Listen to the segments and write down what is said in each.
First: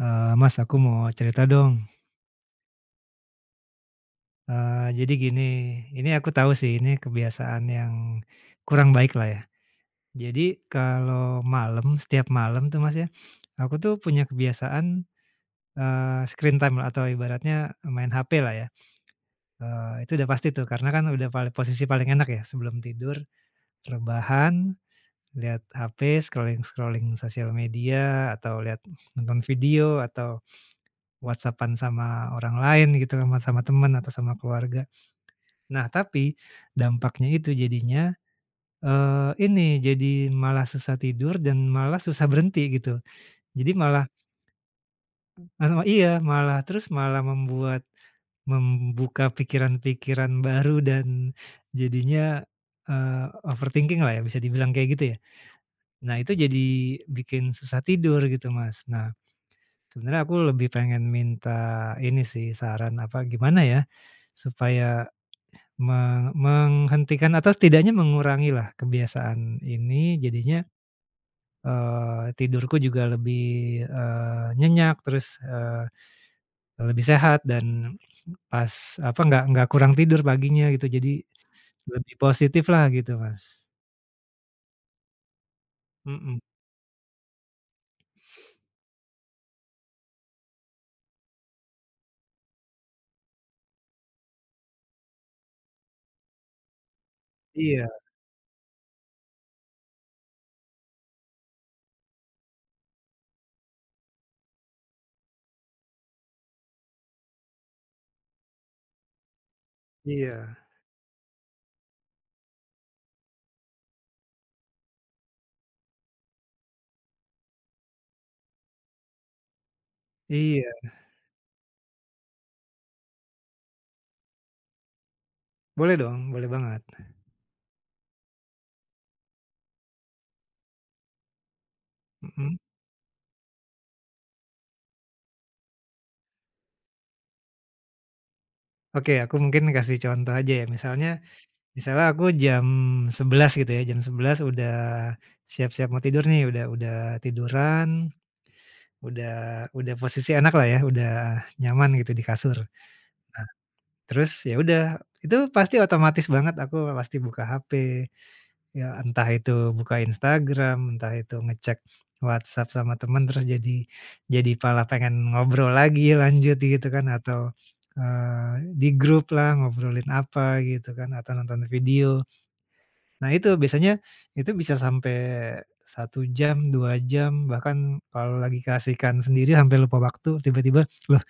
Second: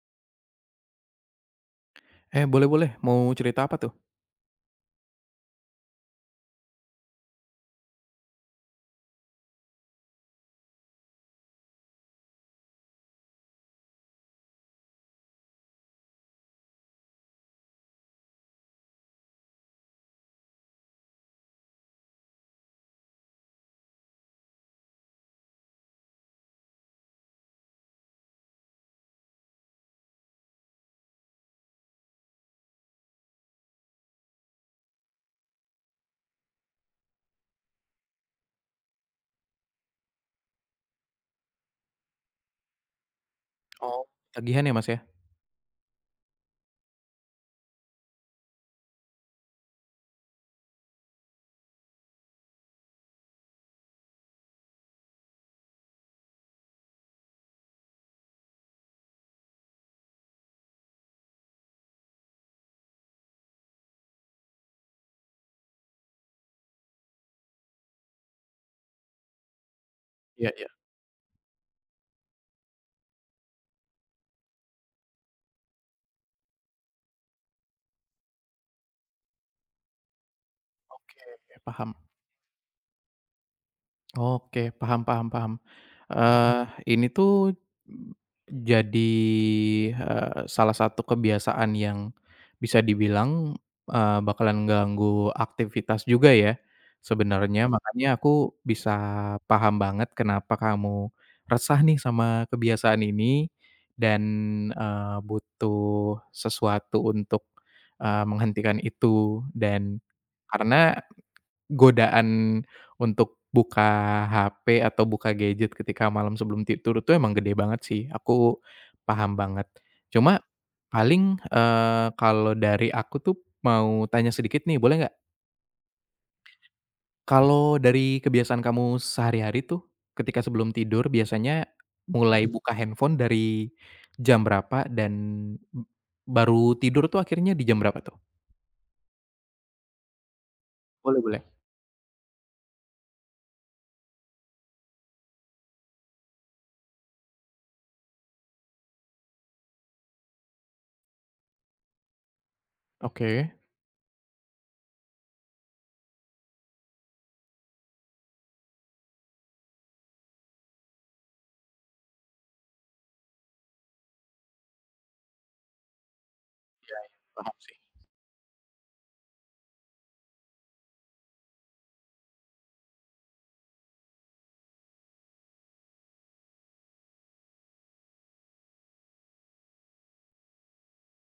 Eee, mas, aku mau cerita dong. Eh boleh boleh mau cerita apa tuh? Eee, jadi gini, ini aku tahu sih, ini kebiasaan yang kurang baik lah ya. Jadi kalau malam, setiap malam tuh mas ya, aku tuh punya kebiasaan, eee, screen time lah atau ibaratnya main hape lah ya. Eee itu udah pasti tuh. Karena kan udah pal posisi paling enak ya sebelum tidur rebahan lihat hape scrolling-scrolling sosial media atau lihat nonton video atau WhatsApp-an sama orang lain gitu sama temen atau sama keluarga. Nah, tapi dampaknya itu jadinya, eee, ini jadi malah susah tidur dan malah susah berhenti gitu. Jadi Oh, malah ketagihan ya mas ya? Masama iya! Malah terus malah membuat membuka pikiran-pikiran baru dan jadinya, eee, overthinking lah ya, bisa dibilang kayak gitu ya. Nah, itu jadi bikin susah tidur gitu Mas. Nah, sebenarnya aku lebih pengen minta ini sih saran apa gimana ya, supaya me menghentikan atau setidaknya mengurangilah kebiasaan ini Iya jadinya, iya. eee, tidurku juga lebih, eee, nyenyak terus, eee, lebih sehat dan pas apa, enggak enggak kurang tidur paginya gitu. Jadi Oke oke, paham. lebih positiflah gitu Mas. Oke, paham paham paham. Mhm. Eee, ini tuh jadi, eee, salah satu kebiasaan yang bisa dibilang, eee, bakalan ganggu aktivitas juga ya sebenernya. Iya. Makanya aku bisa paham banget kenapa kamu resah nih sama kebiasaan ini dan, eee, butuh sesuatu untuk, eee, menghentikan itu. Dan Iya. karena godaan untuk buka HP atau buka gadget ketika malam sebelum tidur itu emang gede banget sih. Aku paham banget. Cuma Iya. paling, eee, kalau dari aku tuh mau tanya sedikit nih boleh nggak? Boleh dong, boleh banget. Kalau dari kebiasaan kamu sehari-hari tuh ketika sebelum tidur biasanya mulai Mhm? buka handphone dari jam berapa dan baru tidur tuh akhirnya di jam berapa tuh? Oke, aku mungkin kasih contoh aja ya. Boleh Misalnya boleh. misalnya aku jam 11.00 gitu ya, jam 11.00 udah siap-siap mau tidur nih, udah udah tiduran, udah udah posisi enaklah ya, udah nyaman gitu di kasur. Nah, Oke. terus ya udah itu pasti otomatis banget, aku pasti buka HP, ya entah itu buka Instagram, entah itu ngecek WhatsApp sama temen, terus jadi jadi malah pengen ngobrol lagi lanjut gitu Iya. kan atau, Paham sih. eee, di gruplah ngobrolin apa gitu kan atau nonton video. Nah itu biasanya itu bisa sampai 1 jam, 2 jam, bahkan kalau lagi keasikan sendiri sampai lupa waktu tiba-tiba, lah,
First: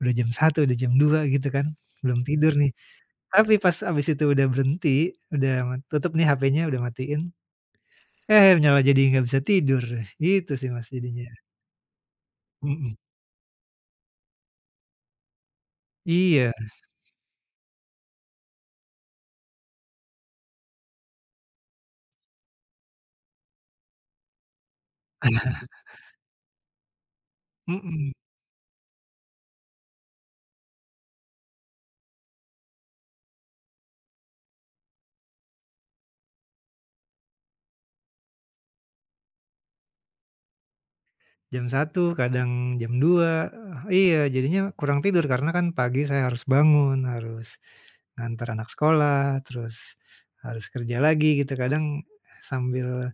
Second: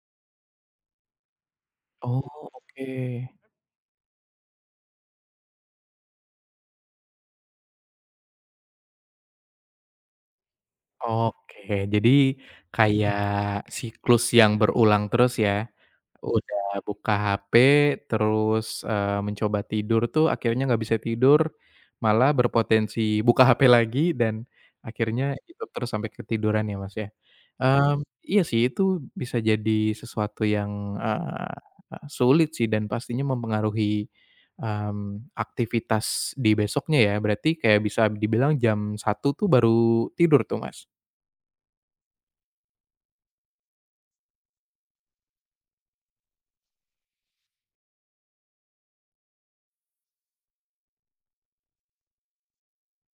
udah jam 1.00, jam 2.; 00 gitu kan, Oh, belum tidur nih. oke. Tapi pas habis itu udah berhenti, udah, eee, tutup nih HP-nya udah matiin, eh malah jadi nggak bisa tidur, gitu sih Mas jadinya. Oke. Jadi Mhm. kayak siklus yang berulang terus ya, Iya. udah buka HP terus, eee, mencoba tidur tuh akhirnya nggak bisa tidur, malah berpotensi buka HP lagi dan akhirnya gitu terus sampai ketiduran ya Mas ya? Mmm, Mhm. iya sih itu bisa jadi sesuatu yang, eee, sulit sih dan pastinya mempengaruhi, mmm, aktivitas di besoknya ya, berarti kayak bisa dibilang jam 1.00 tuh baru tidur tuh Mas? Jam 1 kadang jam 2, eee, iya jadinya kurang tidur karena kan pagi saya harus bangun harus, nganter anak sekolah terus, harus kerja lagi gitu kadang, sambil,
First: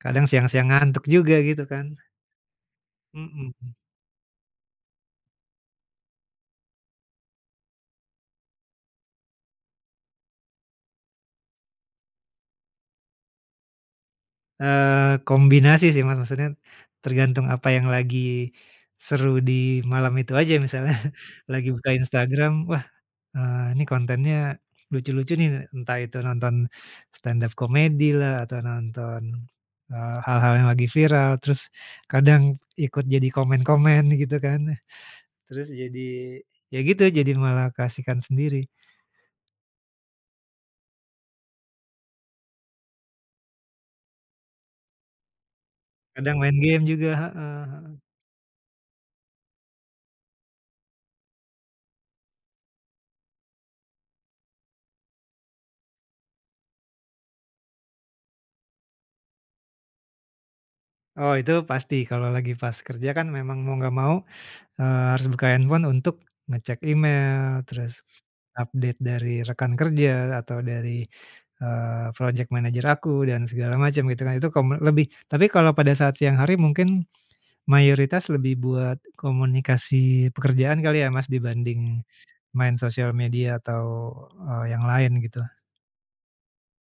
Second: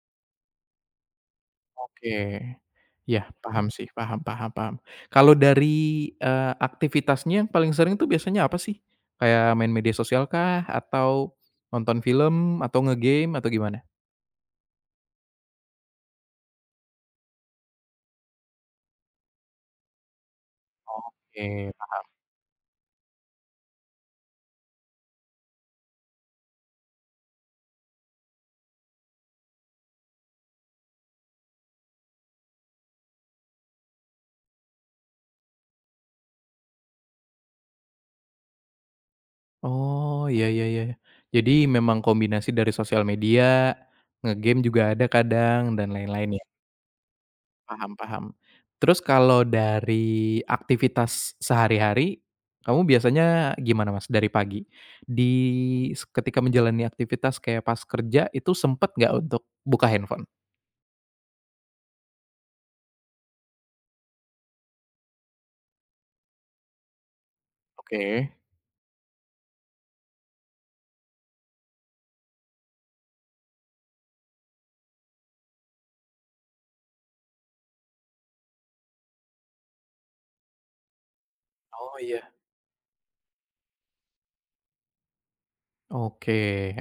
kadang siang-siang ngantuk juga gitu kan. Oke, iya paham Mhm. sih paham paham paham kalau dari, eee, aktivitasnya yang paling sering itu biasanya apa sih? Kayak main media sosialkah? Atau, nonton film atau ngegame atau gimana? Eee, kombinasi sih Mas maksudnya, tergantung apa yang lagi, seru di malam itu aja misalnya, lagi Oke buka paham. Instagram, "Wah, eee, ini kontennya, lucu-lucu nih entah itu nonton, stand-up comedy lah atau nonton, eee, hal-hal yang lagi viral terus, kadang ikut jadi komen-komen gitu kan, terus jadi, ya gitu jadi malah keasikan sendiri. Oh Iya ya ya, jadi memang kombinasi dari sosial media, ngegame juga ada kadang dan lain-lain Kadang ya. main game juga, heeh Paham heeh. paham, terus kalau dari aktivitas sehari-hari, kamu biasanya gimana Mas dari pagi, di se ketika menjalani aktivitas kayak pas kerja itu sempet nggak untuk buka handphone? Oh itu pasti, kalau lagi pas kerja kan memang mau enggak mau, eee, harus buka handphone untuk ngecek email, terus Oke. update dari rekan kerja, atau dari, eee, projek manajer aku dan segala macem gitu kan, itu kome lebih. Tapi kalau pada saat siang hari mungkin mayoritas lebih buat komunikasi pekerjaan kali ya, Mas, Oh. dibanding Iya. main sosial media atau, eee, yang lain gitu. Oke.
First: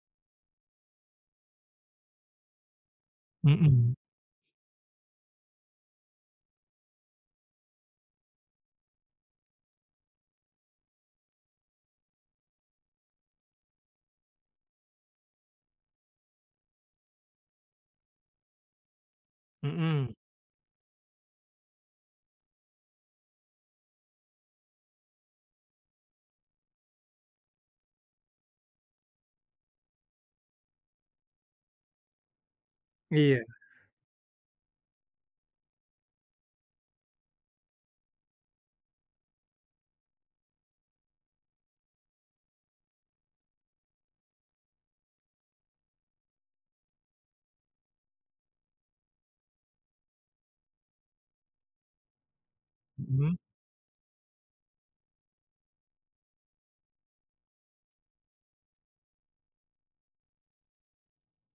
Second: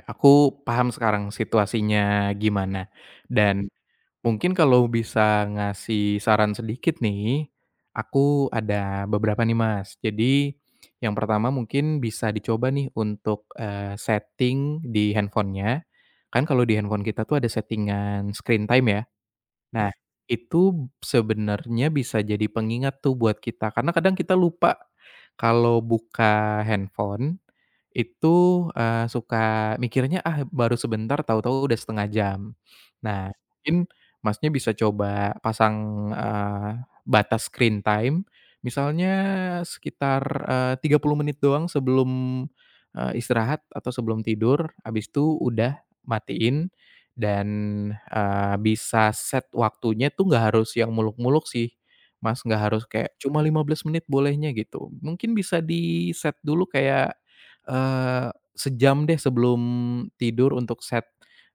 Aku paham sekarang situasinya gimana, dan Mhm. mungkin kalau bisa ngasih saran sedikit nih aku ada beberapa nih, Mas. Jadi yang pertama mungkin bisa dicoba nih untuk, eee, setting di handphone-nya kan kalau di handphone kita tuh ada setting-an screen time ya. Nah, Mhm. itu sebenarnya bisa jadi pengingat tuh buat kita karena kadang kita lupa kalau buka handphone. Itu, eee, suka mikirnya, "Ah baru sebentar tau-tau udah 1/2 jam. Nah Iya. mungkin Masnya bisa coba pasang, eee, batas screen time. Misalnya sekitar, eee, 30 menit doang sebelum, eee, istirahat atau sebelum tidur, abis itu udah, matiin dan, eee, bisa set waktunya itu nggak harus yang muluk-muluk sih, Mas, enggak harus kayak Mhm. cuma 15 menit bolehnya gitu. Mungkin bisa diset dulu kayak, eee, sejam deh sebelum tidur untuk set,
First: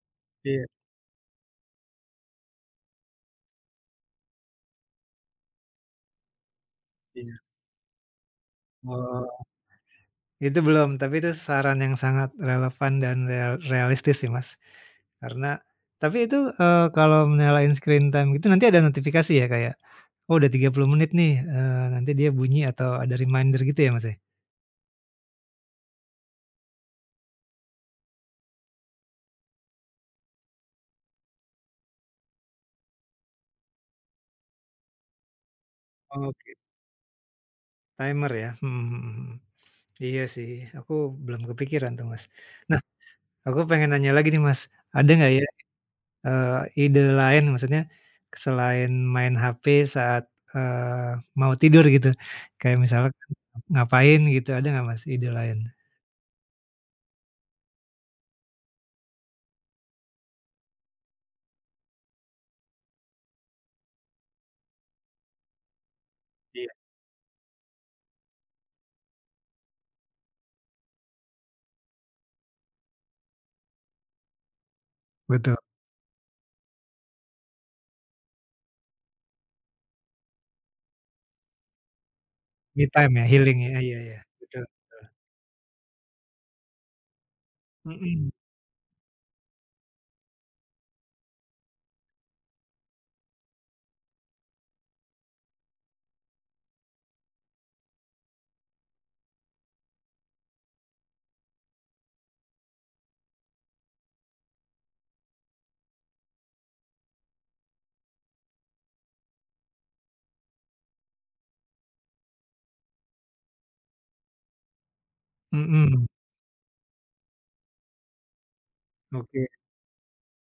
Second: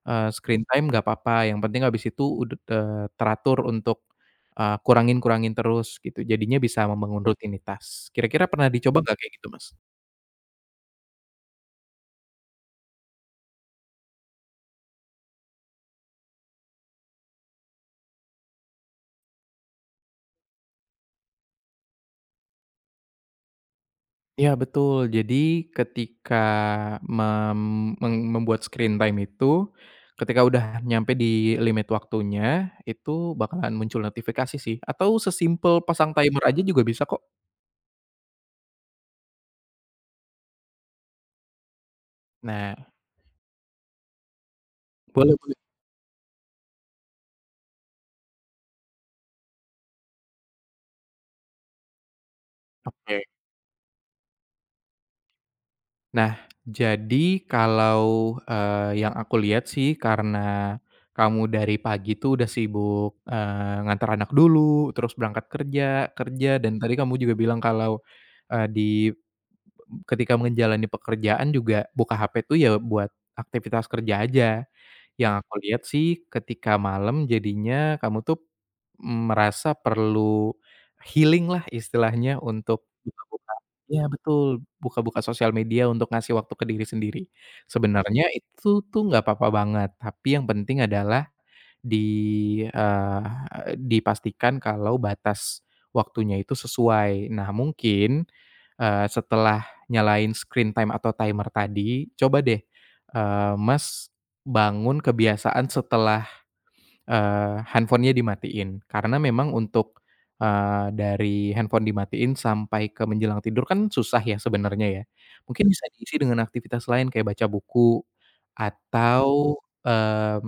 eee, screen Iya. time enggak apa-apa yang penting habis itu ud eee, teratur untuk, eee, kurangin-kurangin terus gitu jadinya bisa membangun Iya. rutinitas. Kira-kira pernah dicoba enggak Wah! kayak gitu, Mas? Itu belum. Tapi itu saran yang sangat relevan dan real realistis sih, Mas, karena tapi itu, eee, kalau nyalain screen time gitu nanti ada notifikasi ya kayak, "Oh udah 30 menit nih." Eee, nanti dia bunyi atau ada reminder gitu ya, Mas, ya? Iya betul. Jadi ketika mem meng membuat screen time itu ketika udah nyampe dilimit waktunya itu bakalan muncul notifikasi sih atau sesimpel pasang timer Oke. aja juga bisa kok. Timer ya? Mhm mhm mhm, iya sih, aku belum kepikiran tuh Mas. Nah. Nah, aku pengen nanya lagi nih Mas, ada enggak Boleh ya, boleh. eee, ide lain maksudnya selain main HP saat, eee, mau tidur gitu. Kayak misalnya Oke. ngap ngapain gitu, ada enggak Mas ide lain? Nah, jadi kalau, eee, yang aku lihat sih karena kamu dari pagi itu udah sibuk, eee, nganter anak dulu terus berangkat kerja, kerja Iya. dan tadi kamu juga bilang kalau, eee, di be ketika menjalani pekerjaan juga buka HP itu ya buat aktivitas kerja aja. Yang aku Betul. lihat sih ketika malam jadinya kamu tuh, mmm, merasa perlu healing lah istilahnya untuk Me time ya buka-buka healing ya? Iya ya iya betul, betul betul. buka-buka sosial media untuk ngasih waktu ke diri sendiri. Sebenernya Mhm. itu tuh enggak papa banget. Tapi yang penting adalah di, eee, dipastikan kalau batas waktunya itu sesuai. Nah mungkin eee, setelah nyalain screen time atau timer tadi coba deh, eee, Mas bangun kebiasaan setelah, eee, handphone-nya dimatiin. Karena memang untuk, eee, dari handphone dimatiin sampai ke menjelang tidur kan susah ya sebenernya ya. Mungkin bisa Mhm. diisi dengan aktivitas lain kayak baca buku Oke. atau, mmm,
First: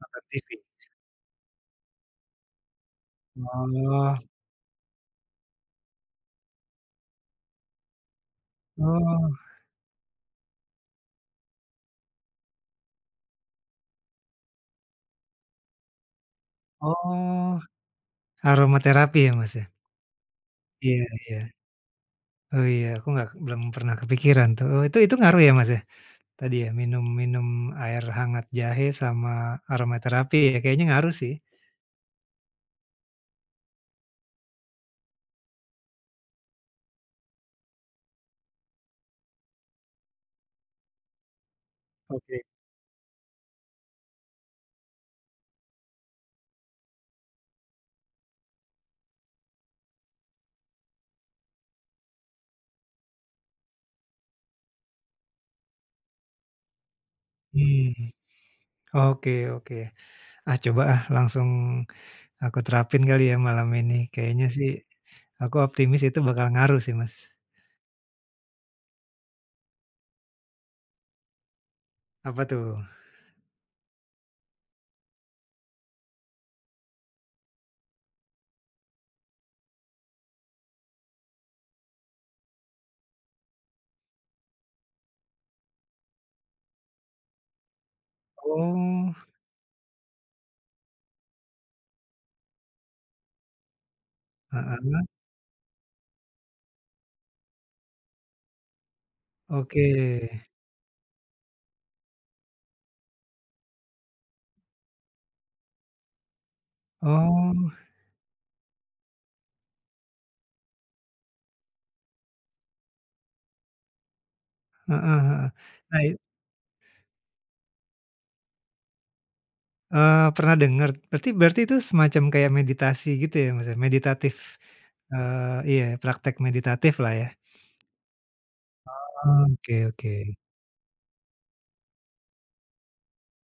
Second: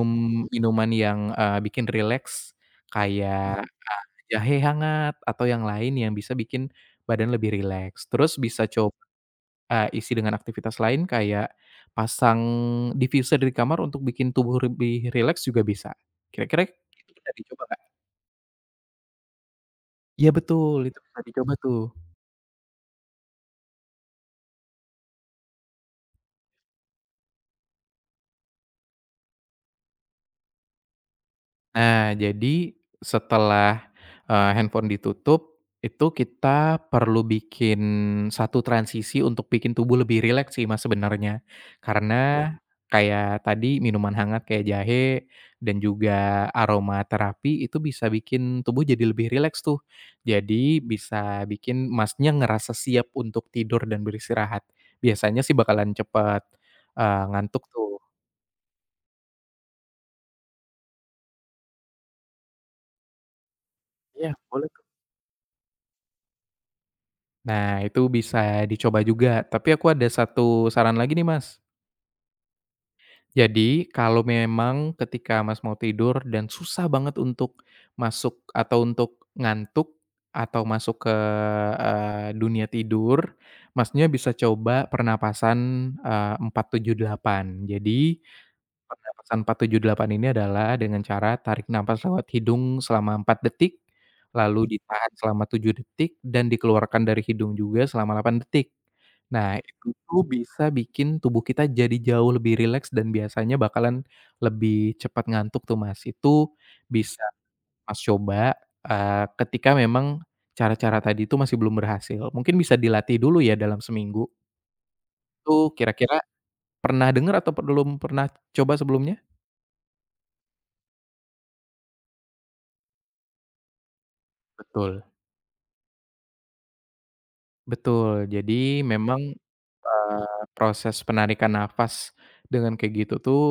Nonton TV. yang, eee, bikin rileks kayak, Oh. eee, jahe hangat atau yang lain yang bisa bikin badan lebih rileks. Terus bisa coba, Oh. eee, isi dengan aktivitas lain kayak pasang diffuser di kamar untuk bikin tubuh lebih rileks juga bisa kira-kira itu bisa Oh, dicoba Kak. aroma terapi ya Mas ya? Iya betul, itu Iya bisa iya. dicoba tuh. Oh iya, aku enggak belum pernah kepikiran tuh. Oh itu itu ngaruh ya, Mas ya? Tadi ya, minum minum air hangat jahe sama aroma terapi, ya kayaknya ngaruh sih. Nah, jadi setelah, eee, handphone ditutup itu kita perlu bikin satu transisi untuk bikin tubuh lebih rileks sih Mas sebenernya. Oke. Karena kayak tadi minuman hangat kayak jahe dan juga aroma terapi itu bisa bikin tubuh jadi lebih rileks tuh. Jadi bisa bikin Masnya ngerasa siap untuk tidur dan beristirahat. Biasanya sih bakalan cepat, eee, ngantuk Hmm. tuh. Oke oke. Ah, coba ah langsung aku terapin kali ya malam ini. Iya, Kayaknya boleh sih kok. aku optimis itu bakal ngaruh sih, Mas. Nah, itu bisa dicoba juga. Tapi aku ada 1 saran lagi nih, Mas. Apa tuh? Jadi, kalau memang ketika Mas mau tidur dan susah banget untuk masuk atau untuk ngantuk atau masuk ke, eee, dunia tidur, Masnya bisa coba pernapasan, eee, 4-7-8. Jadi Oh. pernafasan 4-7-8 ini adalah dengan cara tarik nafas lewat hidung selama 4 detik, lalu Heeh. ditahan selama 7 detik dan dikeluarkan dari hidung juga selama 8 detik. Nah Oke. itu tuh bisa bikin tubuh kita jadi jauh lebih rileks dan biasanya bakalan lebih cepet ngantuk tuh, Mas. Itu bisa Oh. Mas coba, eee, ketika memang cara-cara tadi itu masih belum berhasil, mungkin bisa dilatih dulu ya dalam seminggu. Heeh heeh, Itu nah i kira-kira pernah denger atau belum pernah coba sebelumnya? Eee, pernah dengar, berarti berarti itu semacam kayak meditasi gitu ya? Maksudnya meditatif, Betul. eee, iya, praktek meditatiflah ya? Betul, jadi memang, Oh oke oke. eee, proses penarikan nafas dengan kayak gitu tuh,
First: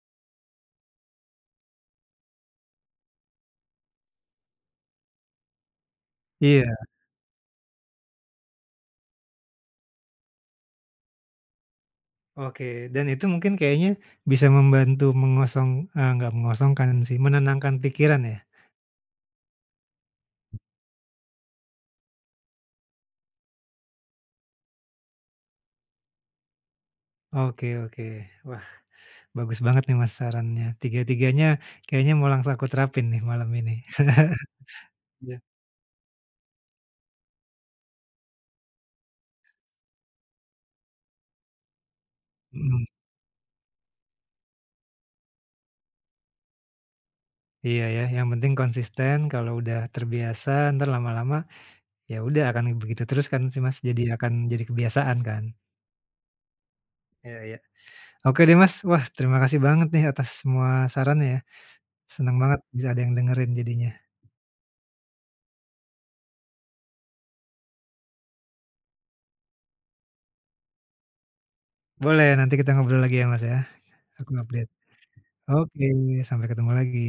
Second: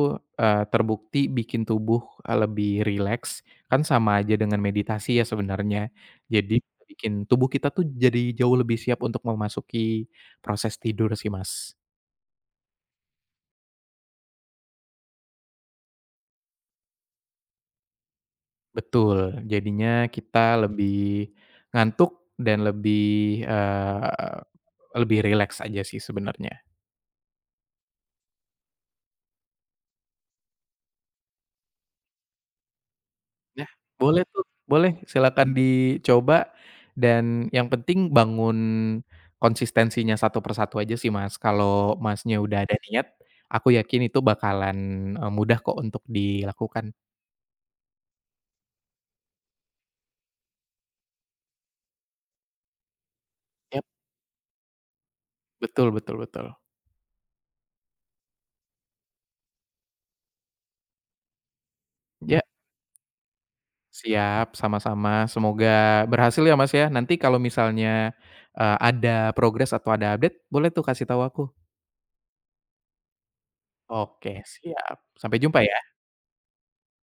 eee terbukti bikin tubuh, eee, lebih rileks, kan sama aja dengan meditasi ya sebenarnya. Jadi Iya. sa bikin tubuh kita tuh jadi jauh lebih siap untuk memasuki proses tidur sih Mas. Oke, dan itu mungkin kayaknya bisa membantu mengosong eee nggak mengosongkan sih, menenangkan pikiran ya? Betul, jadinya kita lebih ngantuk dan lebih, eee, lebih rileks aja sih sebenarnya. Oke oke. Wah, bagus banget nih Mas, sarannya. Tiga-tiganya, kayaknya mau langsung aku terapin nih malam Ya, ini. boleh tuh, boleh, Iya. silahkan dicoba dan yang penting bangun konsistensinya satu per satu aja sih Mas. Kalau Masnya udah ada Hmm. niat, aku yakin itu bakalan, eee, mudah kok untuk dilakukan. Iya ya, yang penting konsisten, kalau udah terbiasa, entar lama-lama, ya udah akan begitu terus kan sih Mas, Yap. jadi akan, jadi kebiasaan kan? Betul betul betul. Iya iya. Oke deh Mas, wah, terima kasih banget nih atas semua sarannya ya. Senang Ya. banget bisa ada yang dengerin jadinya. Siap, sama-sama, semoga berhasil ya Mas ya. Nanti kalau misalnya, eee ada progres atau ada update, boleh tuh kasih tahu aku. Boleh, nanti kita ngobrol lagi ya Mas ya, aku Oke update. siap, sampai jumpa Oke, ya. sampai ketemu lagi.